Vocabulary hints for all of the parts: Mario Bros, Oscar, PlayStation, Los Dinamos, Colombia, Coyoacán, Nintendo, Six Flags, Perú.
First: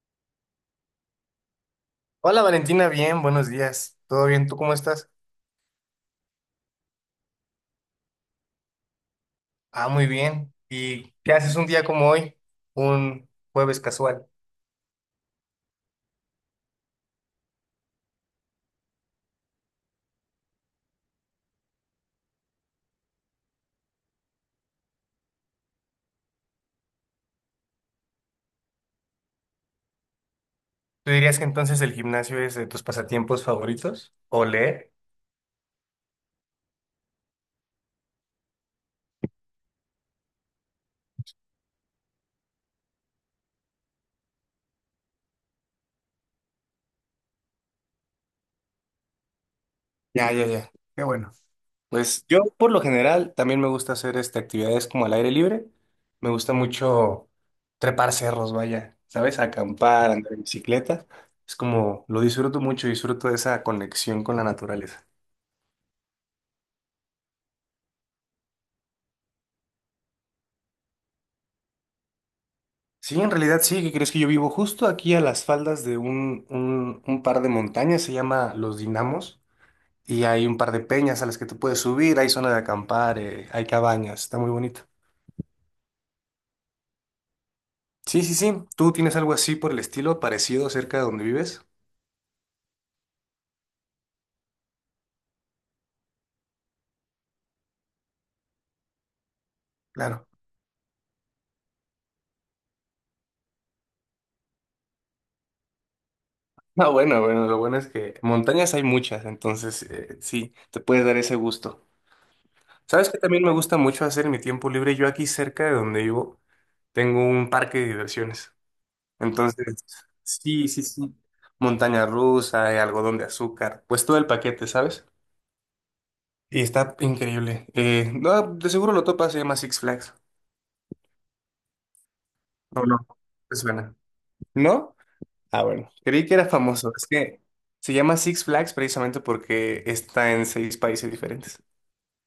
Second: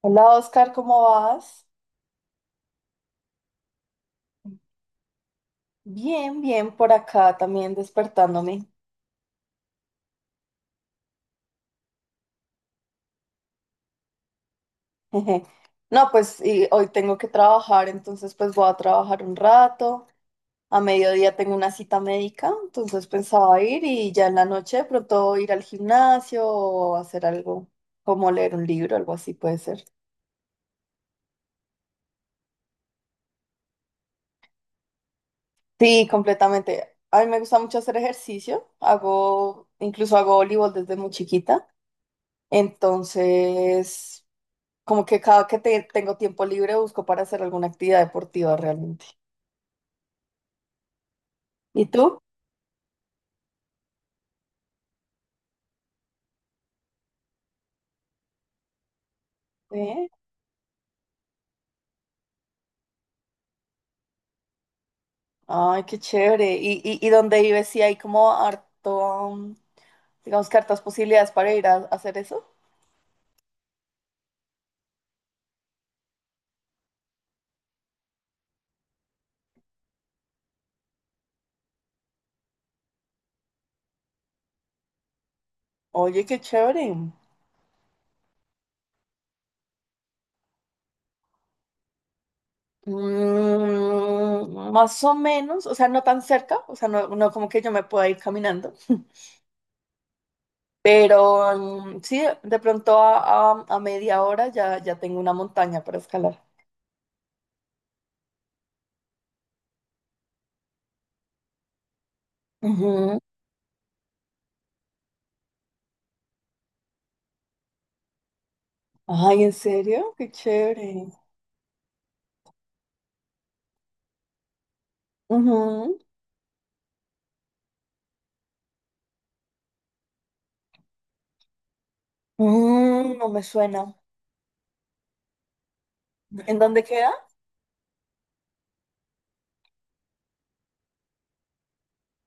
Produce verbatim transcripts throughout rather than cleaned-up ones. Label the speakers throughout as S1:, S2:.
S1: Hola Oscar, ¿cómo vas?
S2: Hola Valentina, bien, buenos días. ¿Todo bien? ¿Tú cómo estás?
S1: Bien, bien, por acá también despertándome.
S2: Ah, muy bien. ¿Y qué haces un día como hoy? Un jueves casual.
S1: No, pues y hoy tengo que trabajar, entonces pues voy a trabajar un rato. A mediodía tengo una cita médica, entonces pensaba ir y ya en la noche de pronto ir al gimnasio o hacer algo como leer un libro, algo así puede ser.
S2: ¿Tú dirías que entonces el gimnasio es de tus pasatiempos favoritos? ¿O leer?
S1: Sí, completamente. A mí me gusta mucho hacer ejercicio. Hago, incluso hago voleibol desde muy chiquita. Entonces, como que cada que te- tengo tiempo libre busco para hacer alguna actividad deportiva realmente.
S2: Ya, ya, ya. Qué bueno.
S1: ¿Y tú?
S2: Pues yo por lo general también me gusta hacer este, actividades como al aire libre. Me gusta mucho trepar cerros, vaya, ¿sabes?
S1: ¿Eh?
S2: Acampar, andar en bicicleta. Es como, lo disfruto mucho, disfruto de esa conexión con la naturaleza.
S1: Ay, qué chévere. ¿Y, y, y dónde vives? ¿Sí hay como harto, mm, digamos que hartas posibilidades para ir a, a hacer eso?
S2: Sí, en realidad sí, ¿qué crees? Que yo vivo justo aquí a las faldas de un, un, un par de montañas, se llama Los Dinamos, y hay un par de peñas a las que tú puedes subir, hay zona de acampar, eh, hay cabañas, está muy bonito.
S1: Oye, qué chévere.
S2: Sí, sí, sí, ¿tú tienes algo así por el estilo, parecido cerca de donde vives?
S1: Mm, más o menos, o sea, no tan cerca, o sea, no, no como que yo me pueda ir caminando.
S2: Claro.
S1: Pero mm, sí, de pronto a, a- a media hora ya, ya tengo una montaña para escalar.
S2: No, bueno, bueno, lo bueno es que montañas hay muchas, entonces eh, sí, te puedes dar ese gusto. ¿Sabes
S1: Ujú.
S2: qué también me gusta mucho hacer en mi tiempo libre? Yo aquí cerca de donde vivo tengo un parque de diversiones.
S1: Ay, ¿en
S2: Entonces,
S1: serio? Qué
S2: sí, sí,
S1: chévere.
S2: sí. Montaña rusa, eh, algodón de azúcar, pues todo el paquete, ¿sabes?
S1: Ujú.
S2: Y está increíble. Eh, no, de seguro lo topas, se llama Six Flags. No, no,
S1: Mm, no me
S2: te
S1: suena.
S2: suena. ¿No? Ah, bueno. Creí que era
S1: ¿En dónde
S2: famoso. Es
S1: queda?
S2: que se llama Six Flags precisamente porque está en seis países diferentes.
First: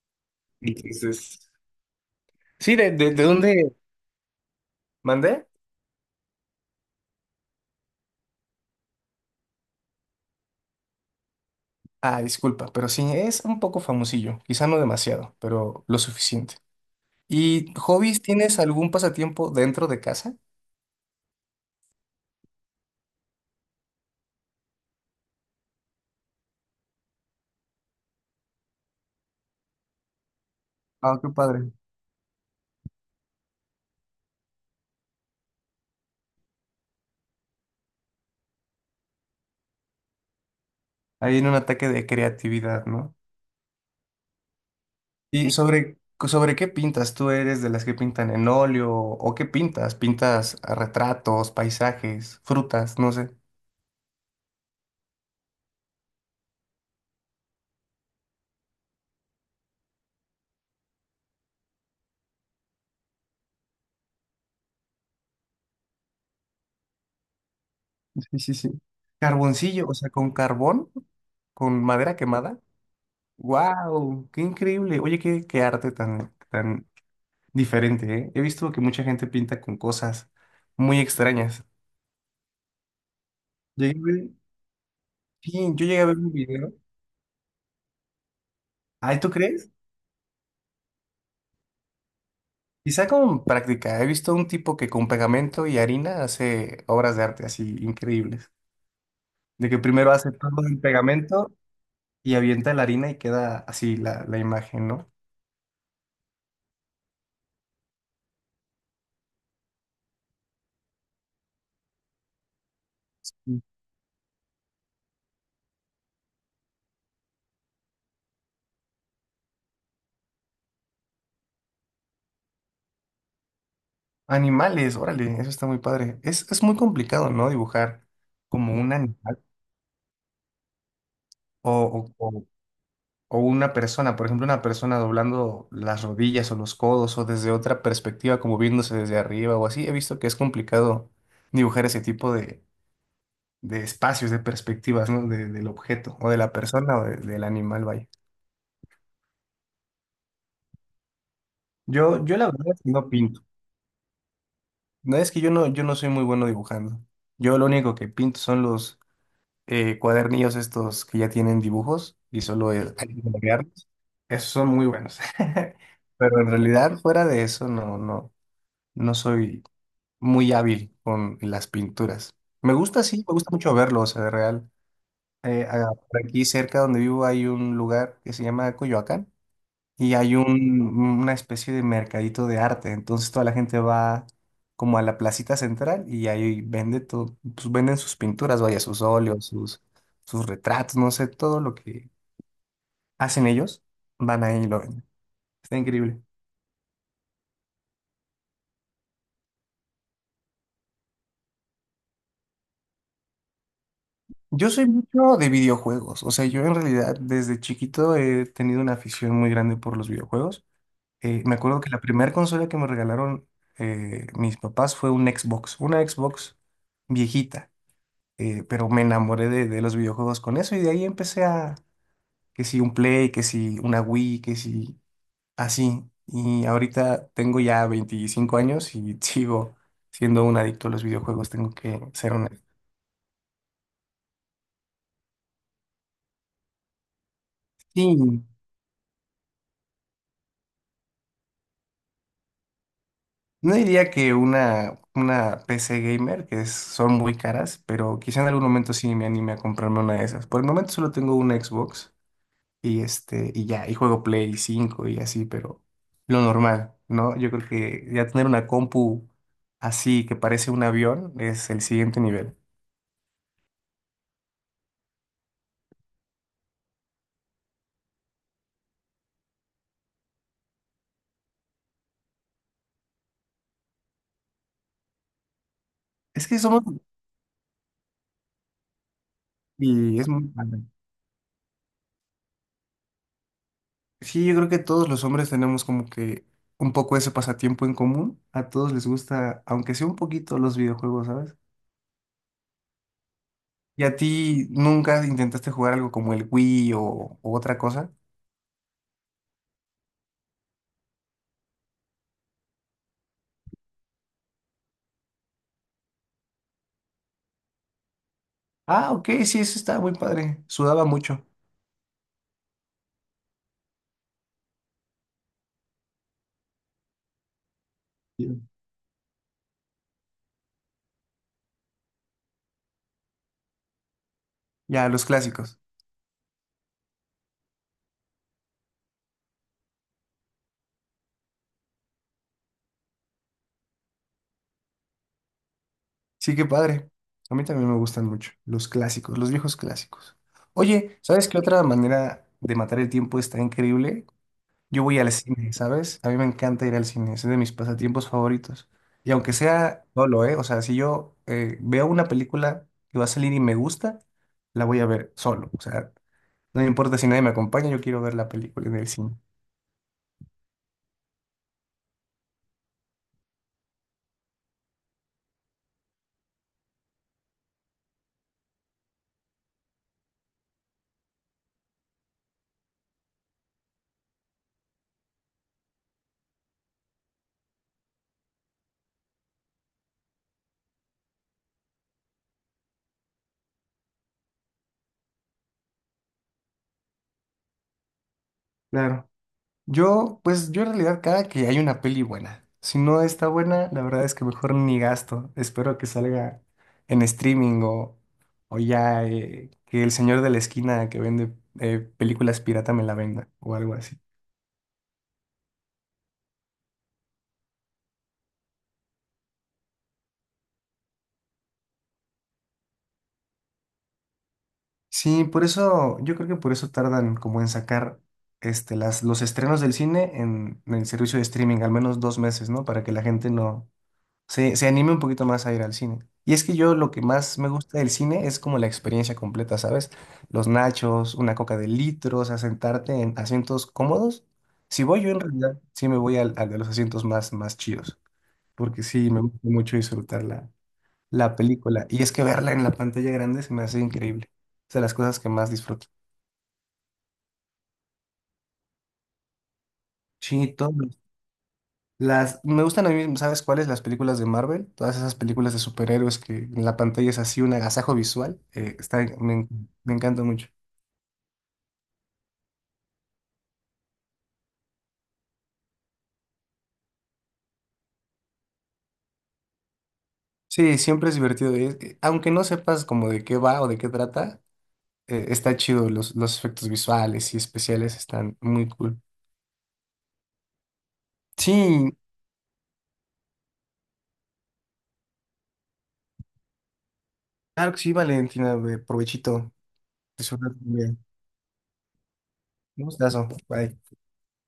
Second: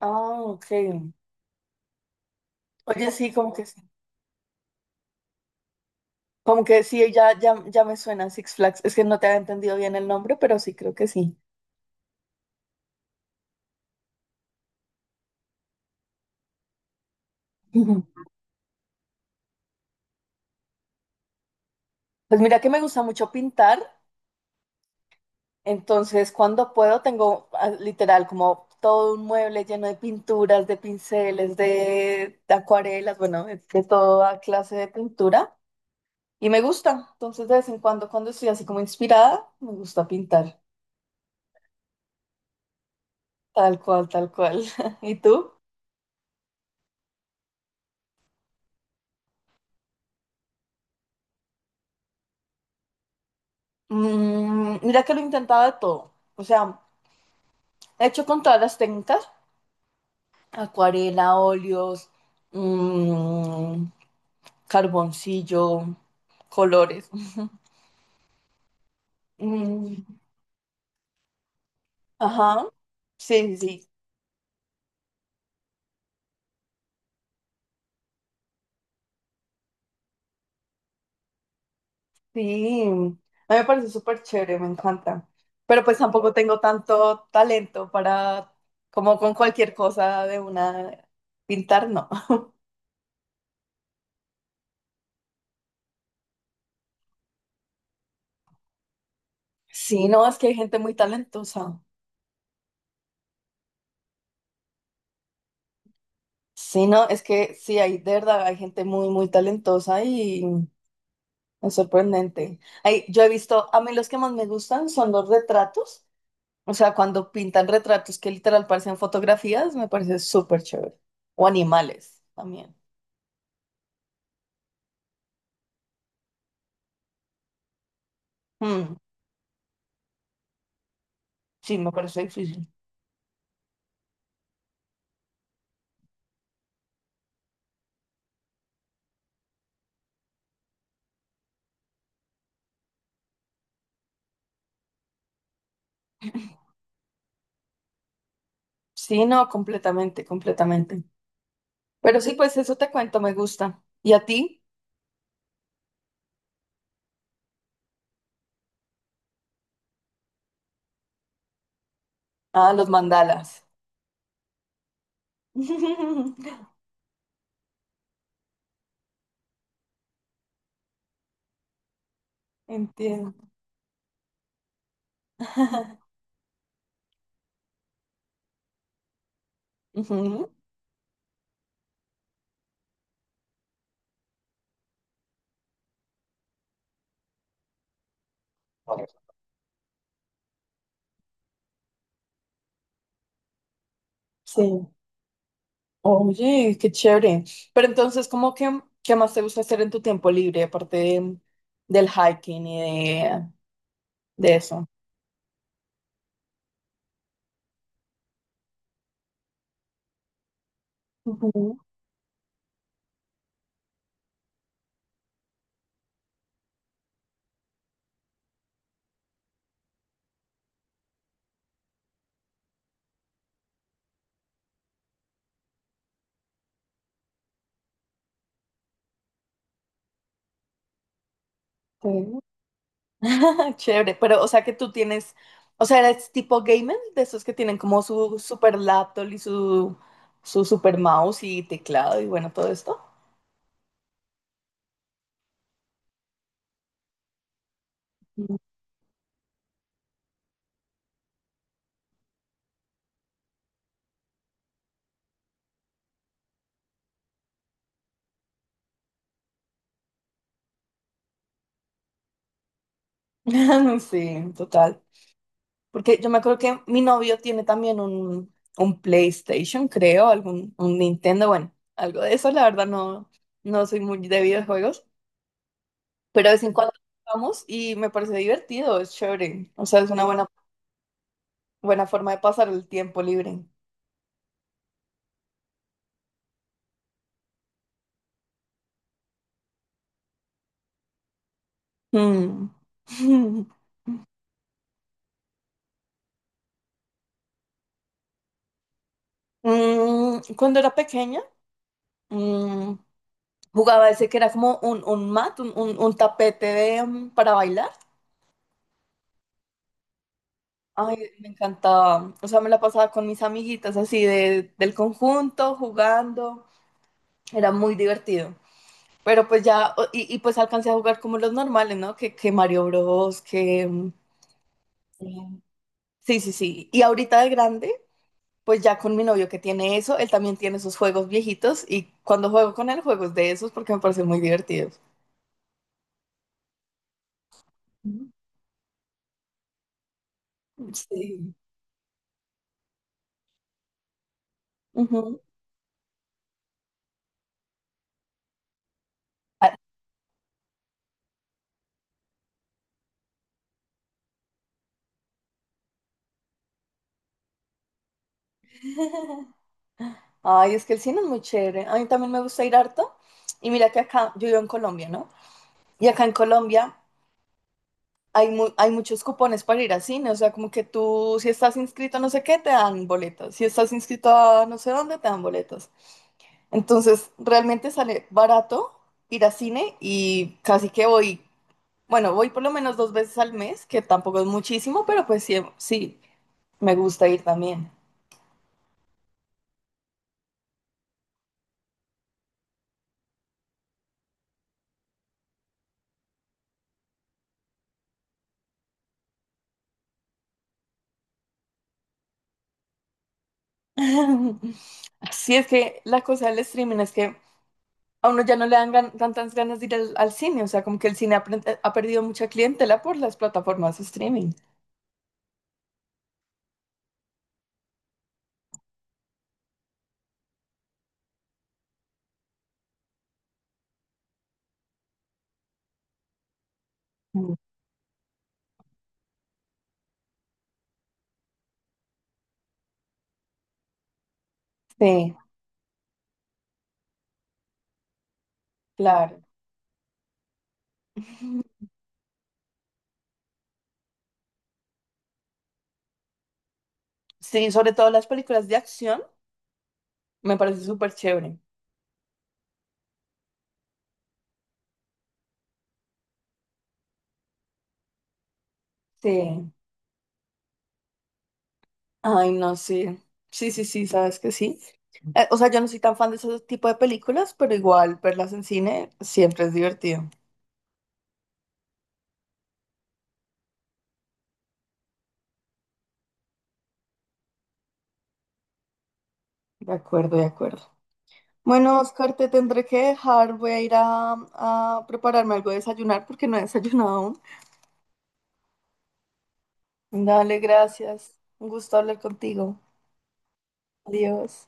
S1: Ah, ok.
S2: Entonces, sí, ¿de
S1: Oye,
S2: de, de,
S1: sí, como que
S2: dónde
S1: sí.
S2: mandé?
S1: Como que sí, ya, ya, ya me suena Six Flags. Es que no te había entendido bien el nombre, pero sí, creo que sí.
S2: Ah, disculpa, pero sí, es un poco famosillo. Quizá no demasiado, pero lo suficiente. ¿Y
S1: Ujú.
S2: hobbies? ¿Tienes algún pasatiempo dentro de casa?
S1: Pues mira que me gusta mucho pintar, entonces cuando puedo tengo ah, literal como todo un mueble lleno de pinturas, de
S2: Ah, qué
S1: pinceles,
S2: padre.
S1: de, de acuarelas, bueno, de, de toda clase de pintura. Y me gusta, entonces de vez en cuando, cuando estoy así como inspirada, me gusta pintar.
S2: Ahí en un ataque de creatividad, ¿no?
S1: Tal cual, tal cual. ¿Y
S2: ¿Y
S1: tú?
S2: sobre, sobre qué pintas? ¿Tú eres de las que pintan en óleo? ¿O qué pintas? ¿Pintas a retratos, paisajes, frutas? No sé.
S1: Mm, mira que lo he intentado de todo. O sea, he hecho con todas las técnicas, acuarela, óleos, mm, carboncillo, colores.
S2: Sí, sí, sí. Carboncillo, o
S1: Mm,
S2: sea, con carbón, con madera quemada.
S1: ajá. Sí, sí, sí.
S2: ¡Wow! ¡Qué increíble! Oye, qué, qué arte tan, tan diferente, ¿eh? He visto que mucha gente pinta con cosas muy extrañas.
S1: Sí, a mí me parece
S2: Llegué a
S1: súper
S2: ver-
S1: chévere, me encanta.
S2: sí,
S1: Pero
S2: yo
S1: pues
S2: llegué a ver
S1: tampoco
S2: un
S1: tengo
S2: video.
S1: tanto talento para, como
S2: ¿Ay, tú
S1: con
S2: crees?
S1: cualquier cosa de una, pintar, no.
S2: Quizá con práctica. He visto un tipo que con pegamento y harina hace obras de arte así increíbles. De que
S1: Sí,
S2: primero
S1: no,
S2: hace
S1: es que hay
S2: todo
S1: gente
S2: el
S1: muy
S2: pegamento
S1: talentosa.
S2: y avienta la harina y queda así la, la imagen, ¿no?
S1: Sí, no, es que sí, hay de verdad, hay gente muy, muy talentosa y es sorprendente. Ay, yo he
S2: Mm.
S1: visto, a mí los que más me gustan son los retratos, o sea, cuando pintan retratos que literal parecen fotografías, me parece súper chévere. O animales también.
S2: Animales, órale, eso está muy padre. Es, es muy complicado, ¿no? Dibujar como un
S1: Mm,
S2: animal
S1: sí, me
S2: o,
S1: parece
S2: o- o-
S1: difícil.
S2: o una persona. Por ejemplo, una persona doblando las rodillas o los codos o desde otra perspectiva, como viéndose desde arriba o así. He visto que es complicado dibujar ese tipo de espacios, de perspectivas, ¿no? De- del objeto o de la persona o de- del animal, vaya.
S1: Sí, no, completamente, completamente. Pero
S2: Yo,
S1: sí,
S2: yo la
S1: pues
S2: verdad
S1: eso
S2: es
S1: te
S2: que no
S1: cuento, me
S2: pinto.
S1: gusta. ¿Y a ti?
S2: No es que yo no, yo no soy muy bueno dibujando. Yo lo único que pinto son los eh, cuadernillos estos que ya tienen dibujos y
S1: Ah,
S2: solo
S1: los
S2: eh, hay que
S1: mandalas.
S2: colorearlos. Esos son muy buenos. Pero en realidad, fuera de eso, no, no, no soy muy hábil con las pinturas. Me gusta, sí, me
S1: Entiendo.
S2: gusta mucho verlo, o sea, de real. Eh, a- por aquí cerca donde vivo hay un lugar que se llama Coyoacán y hay
S1: Ujú.
S2: un, una especie de mercadito de arte. Entonces toda la gente va como a la placita central y ahí vende todo, pues venden sus pinturas, vaya, sus óleos, sus, sus retratos, no sé, todo lo que hacen ellos, van ahí y lo
S1: Sí.
S2: venden. Está increíble.
S1: Oye, qué chévere. Pero entonces, ¿cómo que qué más te gusta hacer en tu tiempo libre, aparte de- del hiking y de, de
S2: Yo soy
S1: eso?
S2: mucho de videojuegos, o sea, yo en realidad desde chiquito he tenido una afición muy grande por los videojuegos. Eh, me
S1: Ujú,
S2: acuerdo que la primera consola que me regalaron eh, mis papás fue un Xbox, una Xbox viejita. eh, pero me enamoré de, de los videojuegos con eso y de ahí empecé a, que si un Play, que si una Wii, que si así. Y ahorita tengo ya veinticinco años y sigo siendo un adicto a los videojuegos, tengo que ser
S1: ok.
S2: honesto.
S1: Chévere, pero o sea que tú tienes, o sea, eres tipo gamer, de esos que tienen como
S2: Sí,
S1: su super laptop y su, su super mouse y teclado y bueno, todo esto.
S2: no diría que una, una P C gamer, que es- son muy caras, pero quizá en
S1: Mm.
S2: algún momento sí me anime a comprarme una de esas. Por el momento solo tengo una Xbox. Y este, y ya, y juego Play cinco y así, pero lo normal, ¿no? Yo creo que ya tener una compu así que parece un avión es el siguiente nivel.
S1: Sí, total. Porque yo me acuerdo que mi novio tiene también un, un PlayStation, creo, algún un Nintendo, bueno, algo de eso. La verdad no, no soy muy de videojuegos,
S2: Es
S1: pero de
S2: que
S1: vez en
S2: somos,
S1: cuando jugamos y me parece divertido, es chévere. O sea, es
S2: y
S1: una
S2: es
S1: buena,
S2: muy,
S1: buena forma de pasar el tiempo libre.
S2: sí, yo creo que todos los hombres tenemos como que un poco ese pasatiempo en común. A todos les gusta, aunque sea un poquito, los videojuegos, ¿sabes?
S1: Mm.
S2: ¿Y a ti nunca intentaste jugar algo como el Wii o, o otra cosa?
S1: Mm, cuando era pequeña, mm, jugaba ese que era como un, un mat, un, un- un tapete de, mm, para bailar.
S2: Ah, ok, sí, eso estaba muy padre. Sudaba
S1: Ay,
S2: mucho.
S1: me encantaba. O sea, me la pasaba con mis amiguitas así de, del conjunto, jugando. Era muy divertido.
S2: Sí.
S1: Pero pues ya, o- y, y pues alcancé a jugar como los normales, ¿no? Que, que Mario Bros, que... mm,
S2: Ya, los clásicos.
S1: sí, sí, sí. Y ahorita de grande, pues ya con mi novio que tiene eso, él también tiene esos juegos viejitos y cuando juego con él, juegos de esos porque me parecen muy divertidos.
S2: Sí, qué padre. A mí también me gustan mucho los clásicos, los viejos clásicos.
S1: Ujú.
S2: Oye, ¿sabes
S1: Sí.
S2: qué otra manera de matar el tiempo está increíble? Yo voy al
S1: Ujú.
S2: cine, ¿sabes? A mí me encanta ir al cine, es de mis pasatiempos favoritos. Y aunque
S1: Ah.
S2: sea solo, ¿eh? O sea, si yo eh, veo una película que va a salir y me gusta, la voy a ver solo. O sea, no me importa si nadie me acompaña, yo quiero ver la película en el cine.
S1: Ay, es que el cine es muy chévere. A mí también me gusta ir harto. Y mira que acá, yo vivo en Colombia, ¿no? Y acá en Colombia hay, mu- hay muchos cupones para ir al cine, o sea, como que tú, si estás inscrito a no sé qué, te dan boletos, si estás inscrito a no sé dónde, te dan boletos. Entonces, realmente sale barato ir al cine y casi que voy, bueno, voy por lo menos dos veces al mes, que tampoco es muchísimo, pero pues sí, sí, me gusta ir también.
S2: Claro. Yo, pues yo en realidad cada que hay una peli buena. Si no está buena, la verdad es que mejor ni gasto. Espero que salga en streaming o, o ya, eh, que el señor de la esquina que vende eh, películas pirata me la venda o algo así.
S1: Sí, es que la cosa del streaming es que a uno ya no le dan gan- tantas ganas de ir al, al cine, o sea, como que el cine ha, pre- ha perdido mucha clientela por las plataformas de streaming.
S2: Sí, por eso, yo creo que por eso tardan como en sacar este, las, los estrenos del cine en, en el servicio de streaming, al menos dos meses, ¿no? Para que la gente no, se, se anime un poquito más a ir al cine. Y es que yo lo que
S1: Mm.
S2: más me gusta del cine es como la experiencia completa, ¿sabes? Los nachos, una coca de litros, o sea, sentarte en asientos cómodos. Si voy yo
S1: Sí,
S2: en realidad, sí me voy al, al de los asientos más, más chidos, porque sí me
S1: claro.
S2: gusta mucho disfrutar la, la película. Y es que verla en la pantalla grande se me hace increíble. Es de las cosas que más disfruto.
S1: Sí, sobre todo las películas de acción, me
S2: Sí,
S1: parece
S2: todo.
S1: súper chévere.
S2: Las, me gustan a mí, ¿sabes cuáles? Las películas de Marvel, todas esas películas de superhéroes que en la pantalla es así un agasajo visual, eh, está, me,
S1: Sí.
S2: me encanta mucho.
S1: Ay, no sí. Sí, sí, sí, sabes que sí. Eh, o sea, yo no soy tan fan de ese tipo de películas, pero igual verlas en cine siempre es divertido.
S2: Sí, siempre es divertido, eh, eh, aunque no sepas como de qué va o de qué trata, eh, está chido, los, los efectos visuales y especiales están muy cool.
S1: De acuerdo, de acuerdo. Bueno,
S2: Sí,
S1: Oscar, te tendré que dejar. Voy a ir a, a prepararme algo de desayunar porque no he desayunado aún.
S2: claro que sí, Valentina, eh, provechito,
S1: Dale,
S2: disfruta tu día.
S1: gracias. Un gusto hablar contigo.
S2: Un gustazo, bye.
S1: Adiós.